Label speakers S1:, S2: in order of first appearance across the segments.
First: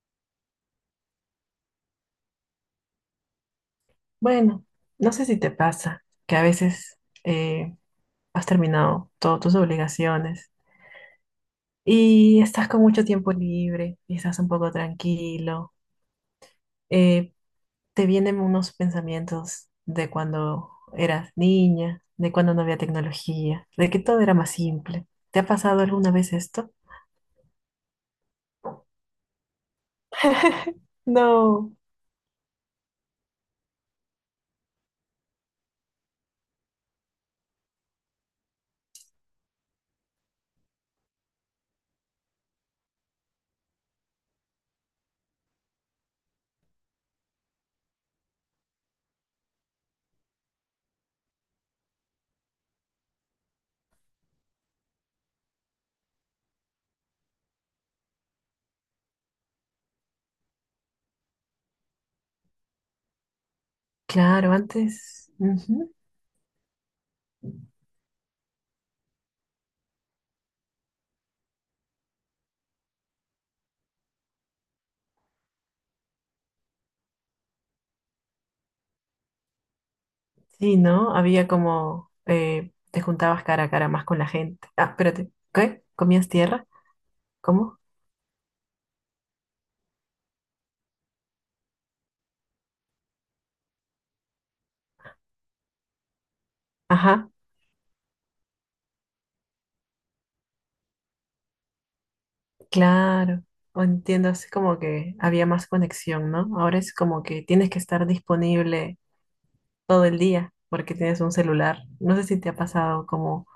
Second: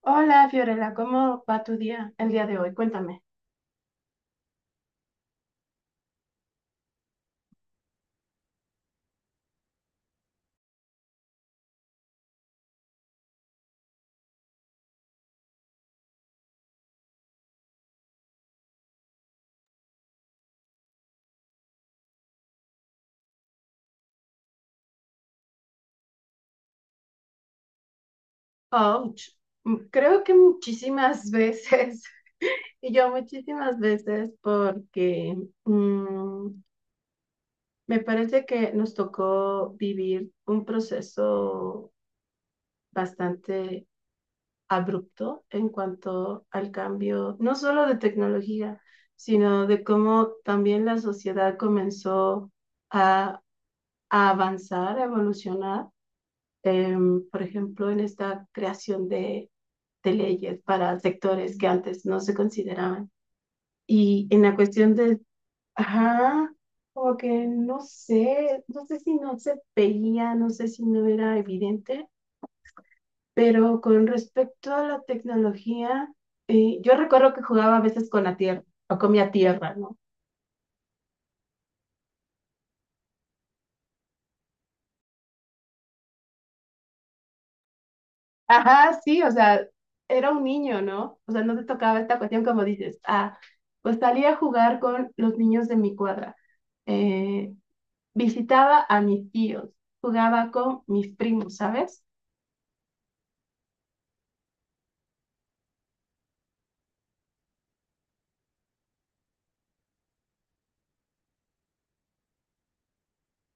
S1: Hola Fiorella, ¿cómo va tu día el día de hoy? Cuéntame.
S2: Bueno, no sé si te pasa que a veces eh, has terminado todas tus obligaciones y estás con mucho tiempo libre y estás un poco tranquilo. eh, Te vienen unos pensamientos de cuando eras niña, de cuando no había tecnología, de que todo era más simple. ¿Te ha pasado alguna vez esto?
S1: Ouch. Mm, creo que muchísimas
S2: No,
S1: veces, y yo muchísimas veces, porque mm, me parece que nos tocó vivir un proceso bastante abrupto en cuanto al cambio, no solo de tecnología, sino de cómo también la sociedad comenzó a, a avanzar, a evolucionar. Por ejemplo, en esta creación de leyes para sectores que antes no se consideraban. Y en
S2: claro,
S1: la cuestión de,
S2: antes, ujú.
S1: ajá, como que no sé, no sé si no se veía, no sé si no era evidente, pero con respecto a la tecnología, yo recuerdo que jugaba a veces con la tierra o comía tierra, ¿no?
S2: Sí, ¿no? Había como, te juntabas cara a cara más con la gente. Ah, espérate, ¿qué? ¿Comías tierra? ¿Cómo?
S1: Ajá, sí, o sea, era un niño, ¿no? O sea, no te tocaba esta cuestión como dices, ah, pues salía a jugar con los niños de mi cuadra,
S2: Ajá,
S1: eh, visitaba a mis tíos, jugaba con mis primos, ¿sabes?
S2: claro. O Entiendo, así como que había más conexión, ¿no? Ahora es como que tienes que estar disponible todo el día porque tienes un celular. No sé si te ha pasado como,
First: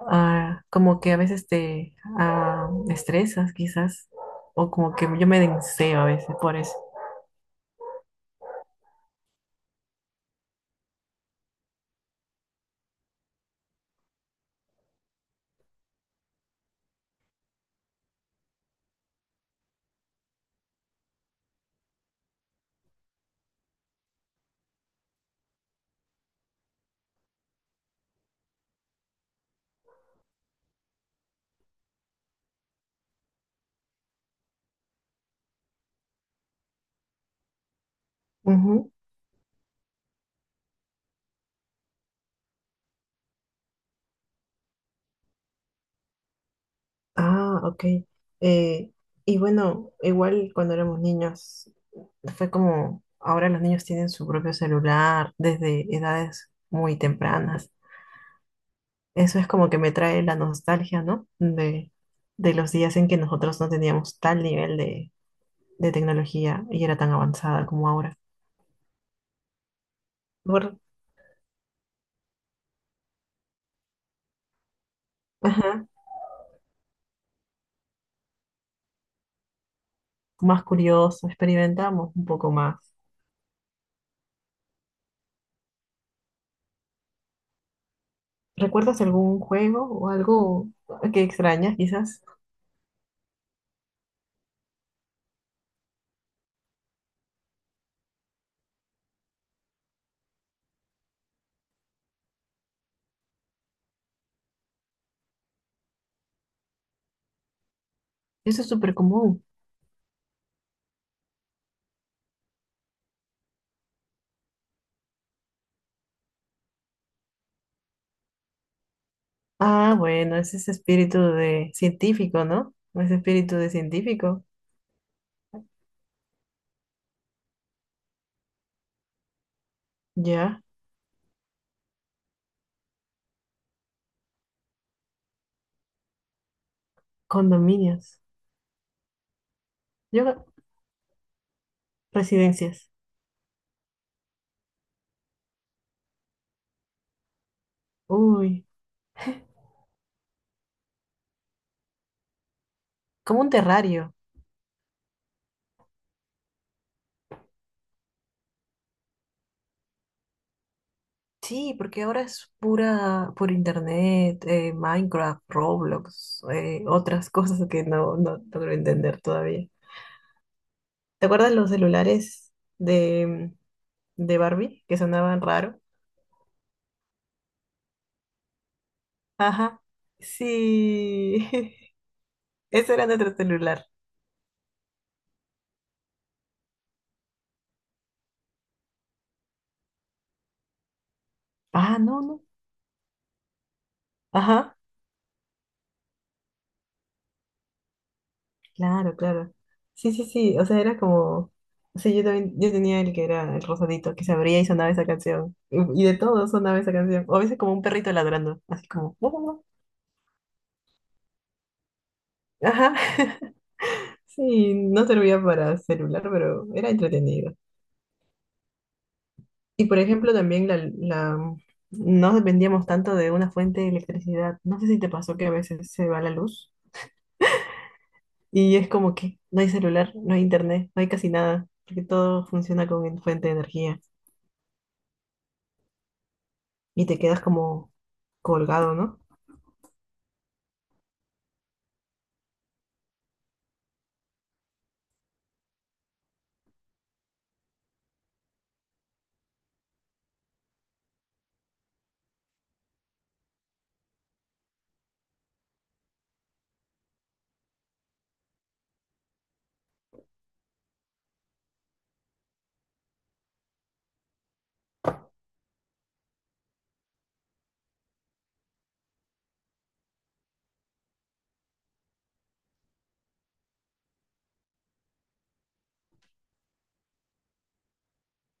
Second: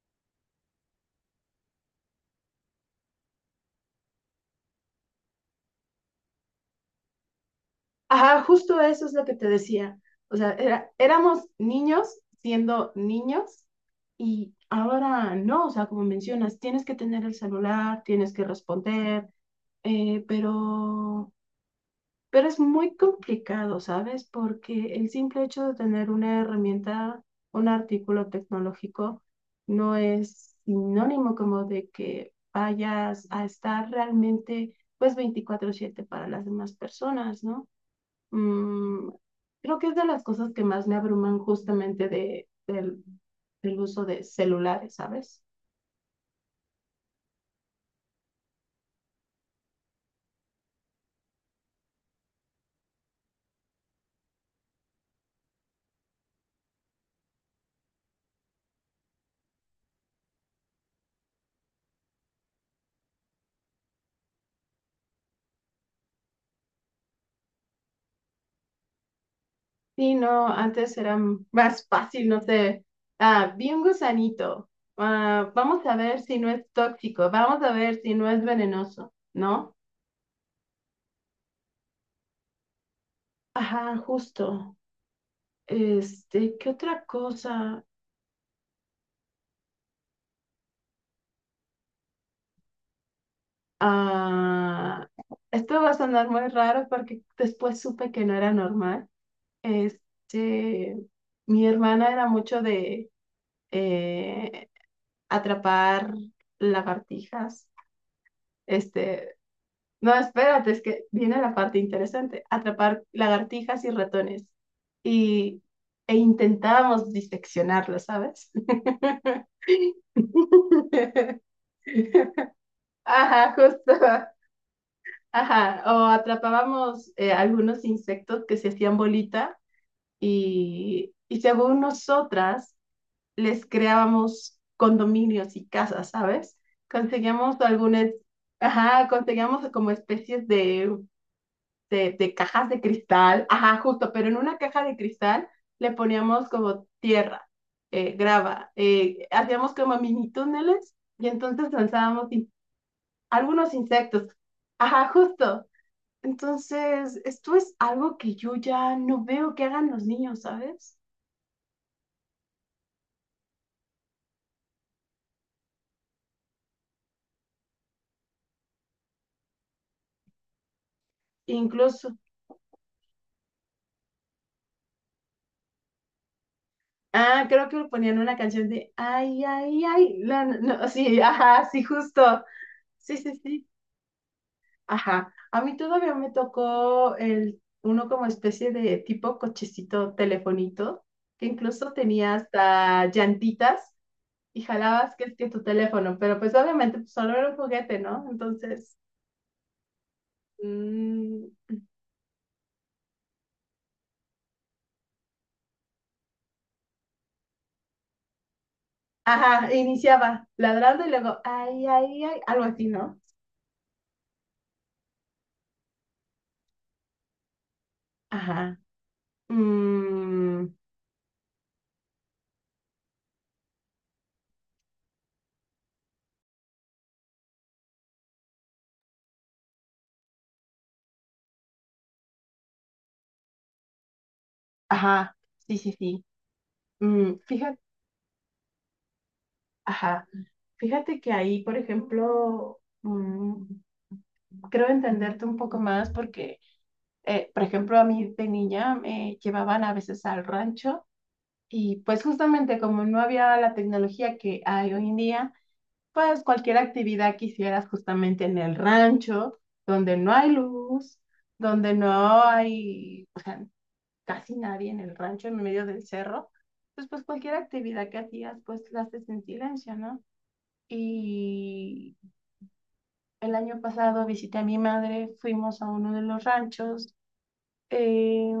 S2: como que a veces te estresas quizás o como que yo me denseo a veces por eso.
S1: Ajá, justo eso es lo que te decía. O sea, éramos niños siendo niños, y ahora no, o sea, como mencionas, tienes que tener el celular, tienes que responder, eh, pero... Pero es muy complicado, ¿sabes? Porque el simple hecho de tener una herramienta, un artículo tecnológico, no es sinónimo como de que vayas a estar realmente, pues, veinticuatro siete para las demás personas, ¿no?
S2: Ujú.
S1: Mm, creo que es de las cosas que más me abruman justamente del uso de celulares, ¿sabes?
S2: Ah, ok. Eh, y bueno, igual cuando éramos niños, fue como ahora los niños tienen su propio celular desde edades muy tempranas. Eso es como que me trae la nostalgia, ¿no? De los días en que nosotros no teníamos tal nivel de tecnología y era tan avanzada como ahora.
S1: Sí, no,
S2: Por-
S1: antes era más fácil, no sé. Ah, vi un gusanito. Ah, vamos
S2: ajá,
S1: a ver si no es tóxico, vamos a ver si no es venenoso, ¿no?
S2: más curioso, experimentamos un poco más.
S1: Ajá, justo. Este, ¿qué otra cosa?
S2: ¿Recuerdas algún juego o algo que extrañas, quizás?
S1: Ah, esto va a sonar muy raro porque después supe que no era normal. Este, mi hermana era mucho de eh, atrapar lagartijas.
S2: Eso es súper
S1: Este,
S2: común.
S1: no, espérate, es que viene la parte interesante, atrapar lagartijas y ratones. Y, E intentábamos diseccionarlos, ¿sabes?
S2: Ah, bueno, es ese espíritu de científico, ¿no? Ese
S1: Ajá,
S2: espíritu de
S1: justo.
S2: científico.
S1: Ajá, o atrapábamos algunos insectos que se hacían bolita
S2: Ya,
S1: y según nosotras les creábamos condominios y casas, ¿sabes? Conseguíamos algunas,
S2: condominios.
S1: ajá, conseguíamos como
S2: Yo,
S1: especies de de cajas de
S2: residencias.
S1: cristal, ajá, justo, pero en una caja de cristal le poníamos como tierra,
S2: Uy,
S1: grava, hacíamos como mini túneles y entonces lanzábamos
S2: como un
S1: algunos
S2: terrario.
S1: insectos, ajá, justo. Entonces, esto es algo que yo ya no veo que hagan los niños, ¿sabes?
S2: Sí, porque ahora es pura por internet, Minecraft, Roblox, otras cosas que no logro entender todavía. ¿Te acuerdas los
S1: Incluso,
S2: celulares de, de Barbie que sonaban raro?
S1: ah, creo que ponían una canción de, ay,
S2: Ajá,
S1: ay, ay, no, sí,
S2: sí.
S1: ajá, sí, justo,
S2: Ese era
S1: sí, sí,
S2: nuestro
S1: sí.
S2: celular.
S1: Ajá, a mí todavía me tocó el, uno como especie de tipo cochecito telefonito, que incluso
S2: Ah, no,
S1: tenía
S2: no.
S1: hasta llantitas y
S2: Ajá,
S1: jalabas que es que tu teléfono, pero pues obviamente pues, solo era un juguete, ¿no? Entonces,
S2: claro, claro. Sí, sí, sí, o sea, era
S1: mm,
S2: como. Sí, yo también, yo tenía el que era el rosadito, que se abría y sonaba esa canción. Y de todo sonaba esa canción. O a veces como un perrito ladrando, así como.
S1: ajá, iniciaba ladrando y luego, ay, ay, ay, algo así,
S2: Ajá.
S1: ¿no?
S2: Sí, no servía para celular, pero era entretenido.
S1: Ajá,
S2: Y por ejemplo,
S1: mm,
S2: también no dependíamos tanto de una fuente de electricidad. No sé si te pasó que a veces se va la luz y es como que no hay celular, no hay internet, no hay casi nada, porque todo funciona con fuente de energía
S1: ajá, sí, sí, sí.
S2: y te
S1: Mm,
S2: quedas
S1: fíjate,
S2: como colgado, ¿no?
S1: ajá, fíjate que ahí, por ejemplo, creo entenderte un poco más porque, por ejemplo, a mí de niña me llevaban a veces al rancho, y pues justamente como no había la tecnología que hay hoy en día, pues cualquier actividad que hicieras justamente en el rancho, donde no hay luz, donde no hay, o sea, casi nadie en el rancho, en medio del cerro, pues, pues cualquier actividad que hacías, pues la haces en silencio, ¿no? Y el año pasado visité a mi madre, fuimos a uno de los ranchos, eh,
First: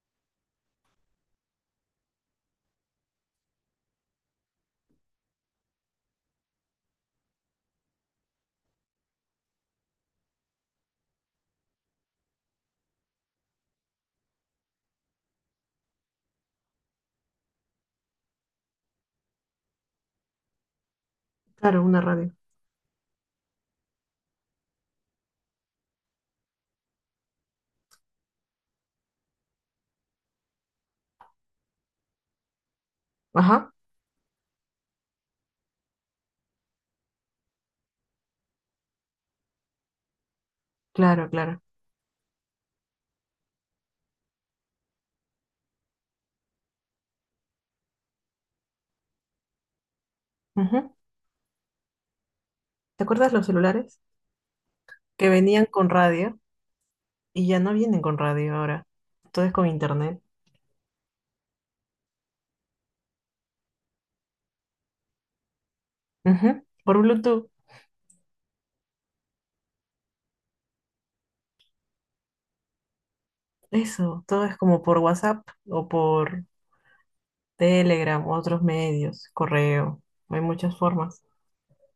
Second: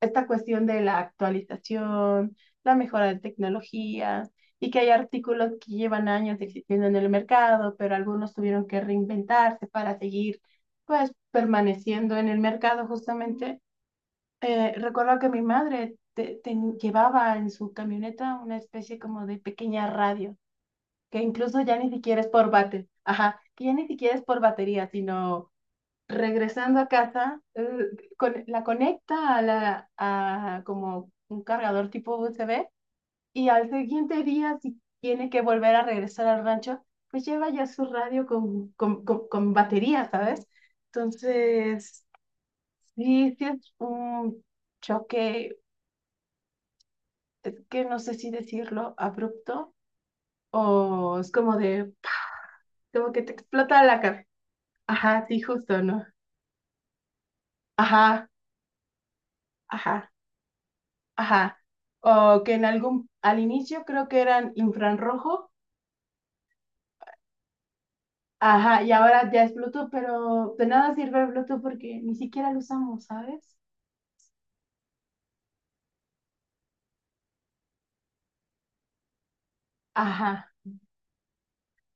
S1: esta cuestión de la actualización, la mejora de tecnologías y que hay artículos que llevan años existiendo en el mercado, pero algunos tuvieron que reinventarse para seguir pues permaneciendo en el mercado justamente. Recuerdo que mi madre llevaba en su camioneta una especie como de pequeña radio, que incluso ya
S2: Claro,
S1: ni
S2: una
S1: siquiera es
S2: radio.
S1: ajá, que ya ni siquiera es por batería, sino regresando a casa, la conecta a como un cargador tipo USB, y al
S2: Ajá,
S1: siguiente día, si tiene que volver a regresar al rancho, pues lleva ya su radio con batería, ¿sabes?
S2: claro, claro.
S1: Entonces, sí, sí es un choque, es que no sé si decirlo abrupto
S2: Ujú.
S1: o es como de, ¡pa!
S2: ¿Te
S1: Como que te
S2: acuerdas los
S1: explota la
S2: celulares
S1: cabeza. Ajá,
S2: que
S1: sí,
S2: venían
S1: justo,
S2: con
S1: ¿no?
S2: radio y ya no vienen con
S1: Ajá,
S2: radio ahora? Todo es con
S1: ajá.
S2: internet.
S1: Ajá. O que en algún, al inicio creo que eran infrarrojo.
S2: Ujú. Por Bluetooth,
S1: Ajá, y ahora ya es Bluetooth, pero de nada sirve el Bluetooth porque ni siquiera lo usamos, ¿sabes?
S2: eso, todo es como por WhatsApp o por Telegram, otros medios, correo, hay
S1: Ajá.
S2: muchas formas.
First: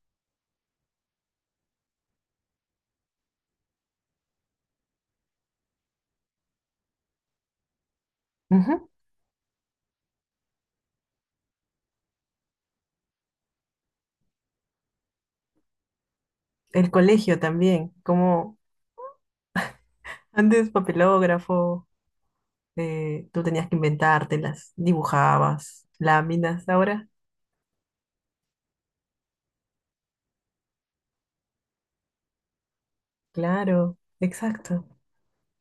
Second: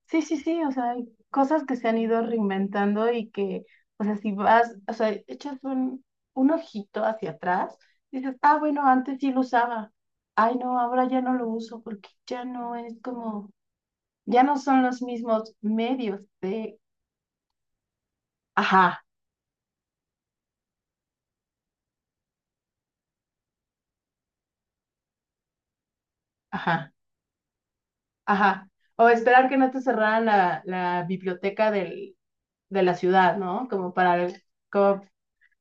S1: Sí, sí, sí, o sea, hay cosas que se han ido reinventando y que, o sea, si vas, o sea, echas un ojito hacia atrás, dices, ah, bueno,
S2: Ujú.
S1: antes sí lo usaba. Ay, no, ahora ya no lo uso porque ya no es como, ya no son los mismos medios de,
S2: El colegio también, como
S1: ajá,
S2: antes papelógrafo, tú tenías que inventártelas, dibujabas, láminas,
S1: ajá.
S2: ahora,
S1: Ajá. O esperar que no te cerraran la biblioteca del, de la ciudad, ¿no? Como
S2: claro,
S1: para,
S2: exacto,
S1: como,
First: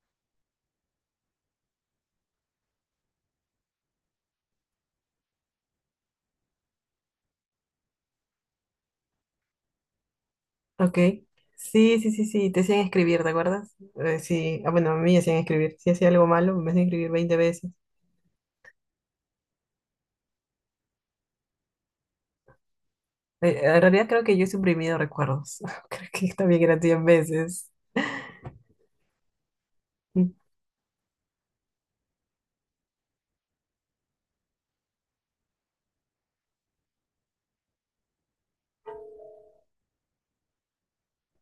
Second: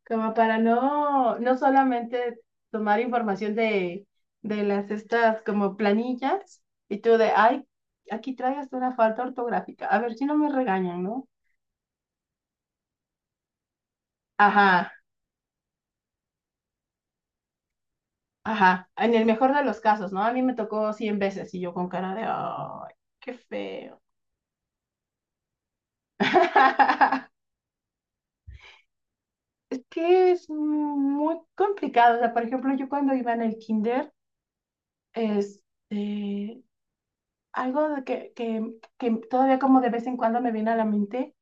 S1: como para no, no solamente tomar información de las estas como planillas y tú de, ay, aquí traes una falta ortográfica. A ver si no me
S2: ok.
S1: regañan, ¿no?
S2: Sí, sí, sí, sí, te hacían escribir, ¿te acuerdas? Sí, ah, bueno,
S1: Ajá,
S2: a mí me hacían escribir, si hacía algo malo, me hacían escribir 20 veces.
S1: ajá. En el mejor de los casos, ¿no? A mí me tocó 100 veces y yo con cara de, ay, qué
S2: En
S1: feo.
S2: realidad creo que yo he suprimido recuerdos. Creo que también eran 100 veces.
S1: Es
S2: Mm,
S1: que es muy complicado. O sea, por ejemplo, yo cuando iba en el kinder, este, algo que todavía como de vez en cuando me viene a la mente,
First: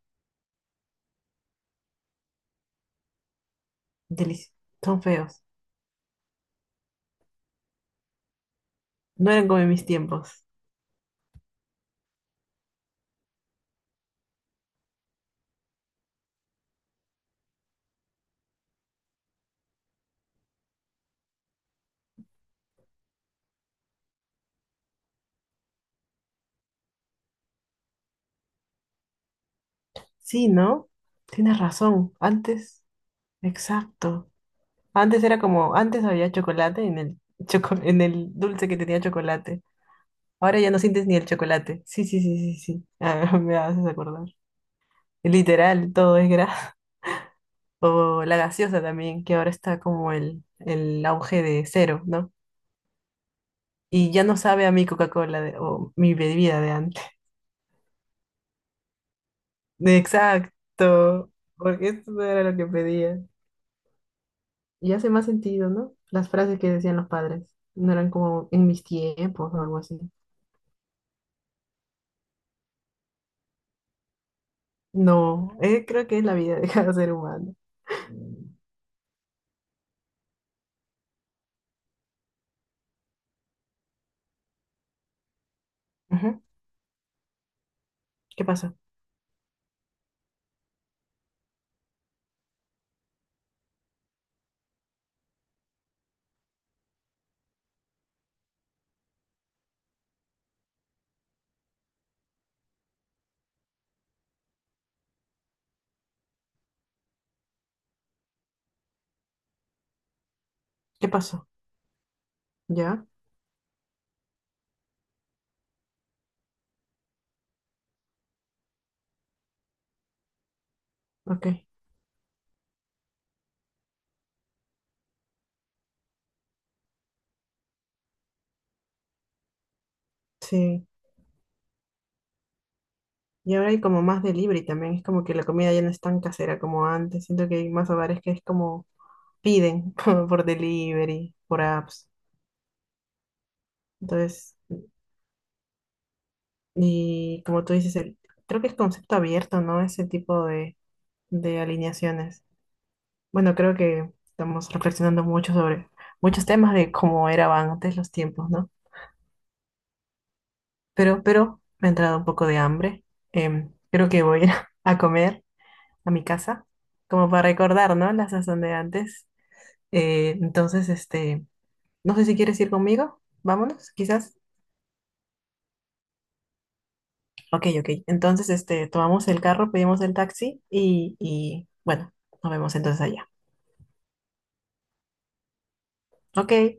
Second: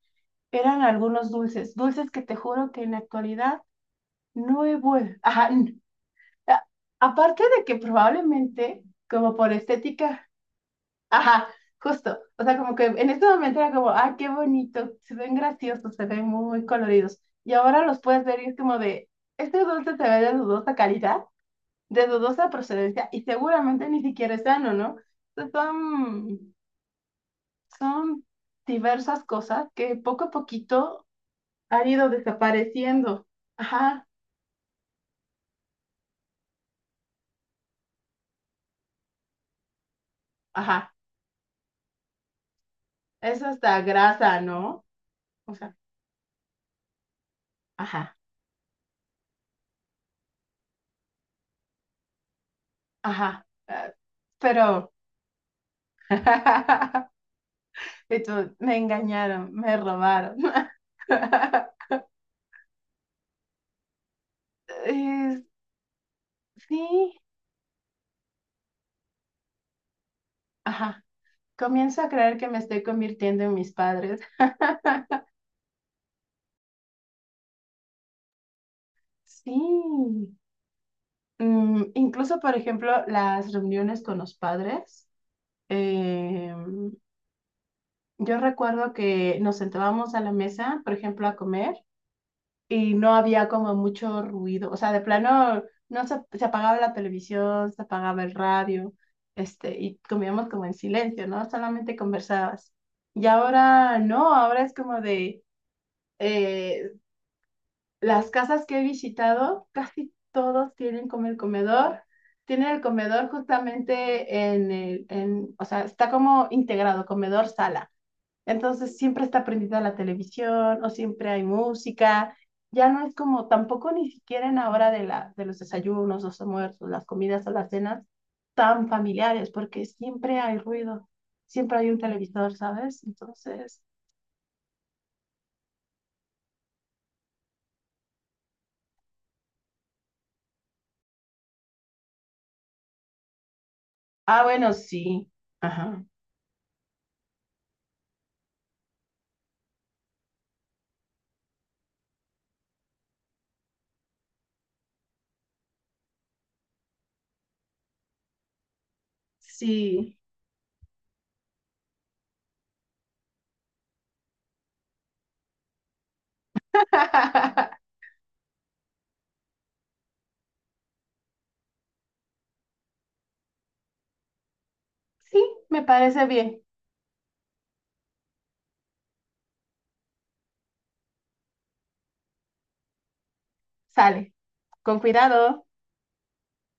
S1: eran algunos dulces, dulces que te juro que en la actualidad
S2: delici-
S1: no he
S2: Son
S1: vuelto.
S2: feos.
S1: Ajá, a- aparte de que probablemente,
S2: No
S1: como
S2: eran
S1: por
S2: como en mis
S1: estética,
S2: tiempos.
S1: ajá, justo. O sea, como que en este momento era como, ah, qué bonito, se ven graciosos, se ven muy coloridos. Y ahora los puedes ver y es como de, este dulce se ve de dudosa calidad, de dudosa procedencia y seguramente ni siquiera es sano, ¿no? Entonces, son diversas cosas que poco a
S2: Sí, ¿no?
S1: poquito
S2: Tienes
S1: han ido
S2: razón. Antes,
S1: desapareciendo. Ajá,
S2: exacto. Antes era como, antes había chocolate en el, en el dulce que tenía chocolate. Ahora ya no
S1: ajá.
S2: sientes ni el chocolate. Sí, sí, sí, sí, sí. Ah,
S1: Es
S2: me
S1: hasta
S2: haces acordar.
S1: grasa, ¿no? O sea,
S2: Literal, todo es grasa.
S1: ajá,
S2: O la gaseosa también, que ahora está como el auge de cero, ¿no?
S1: ajá.
S2: Y ya no sabe a mi
S1: Pero,
S2: Coca-Cola o mi bebida de antes.
S1: y tú, me engañaron, me robaron.
S2: Exacto, porque esto no era lo que pedía. Y hace más
S1: Es-
S2: sentido, ¿no? Las frases que decían los
S1: sí,
S2: padres no eran como en mis tiempos o algo así.
S1: ajá. Comienzo a creer que me estoy convirtiendo en mis padres.
S2: No, creo que es la vida de cada ser humano.
S1: Sí. Mm, incluso, por ejemplo, las reuniones con los padres.
S2: Ujú.
S1: eh, yo
S2: ¿Qué pasa?
S1: recuerdo que nos sentábamos a la mesa, por ejemplo, a comer y no había como mucho ruido. O sea, de plano, no se, se apagaba la televisión, se apagaba el radio, este, y comíamos como en silencio, ¿no? Solamente conversabas. Y ahora no, ahora es como de, eh, las casas que he visitado, casi todos tienen
S2: ¿Qué
S1: como el
S2: pasó?
S1: comedor. Tienen el
S2: ¿Ya?
S1: comedor justamente o sea, está como integrado, comedor-sala. Entonces siempre está prendida la televisión o siempre hay
S2: Ok,
S1: música. Ya no es como tampoco ni siquiera en la hora de los desayunos, los almuerzos, las comidas o las cenas tan familiares, porque siempre hay
S2: sí.
S1: ruido, siempre hay un televisor, ¿sabes?
S2: Y ahora hay
S1: Entonces,
S2: como más delivery también. Es como que la comida ya no es tan casera como antes. Siento que hay más hogares que es como piden por delivery, por apps.
S1: ah,
S2: Entonces,
S1: bueno, sí, ajá,
S2: y como tú dices, el, creo que es concepto abierto, ¿no? Ese tipo de alineaciones. Bueno, creo que estamos reflexionando mucho sobre muchos temas de cómo eran antes los tiempos, ¿no?
S1: sí.
S2: Pero me ha entrado un poco de hambre. Creo que voy a ir a comer a mi casa, como para recordar, ¿no? La sazón de antes. Entonces, este, no sé si quieres ir conmigo. Vámonos, quizás.
S1: Sí, me parece bien.
S2: Ok, ok. Entonces, este, tomamos el carro, pedimos el taxi y bueno, nos vemos entonces allá.
S1: Sale. Con cuidado.
S2: Ok,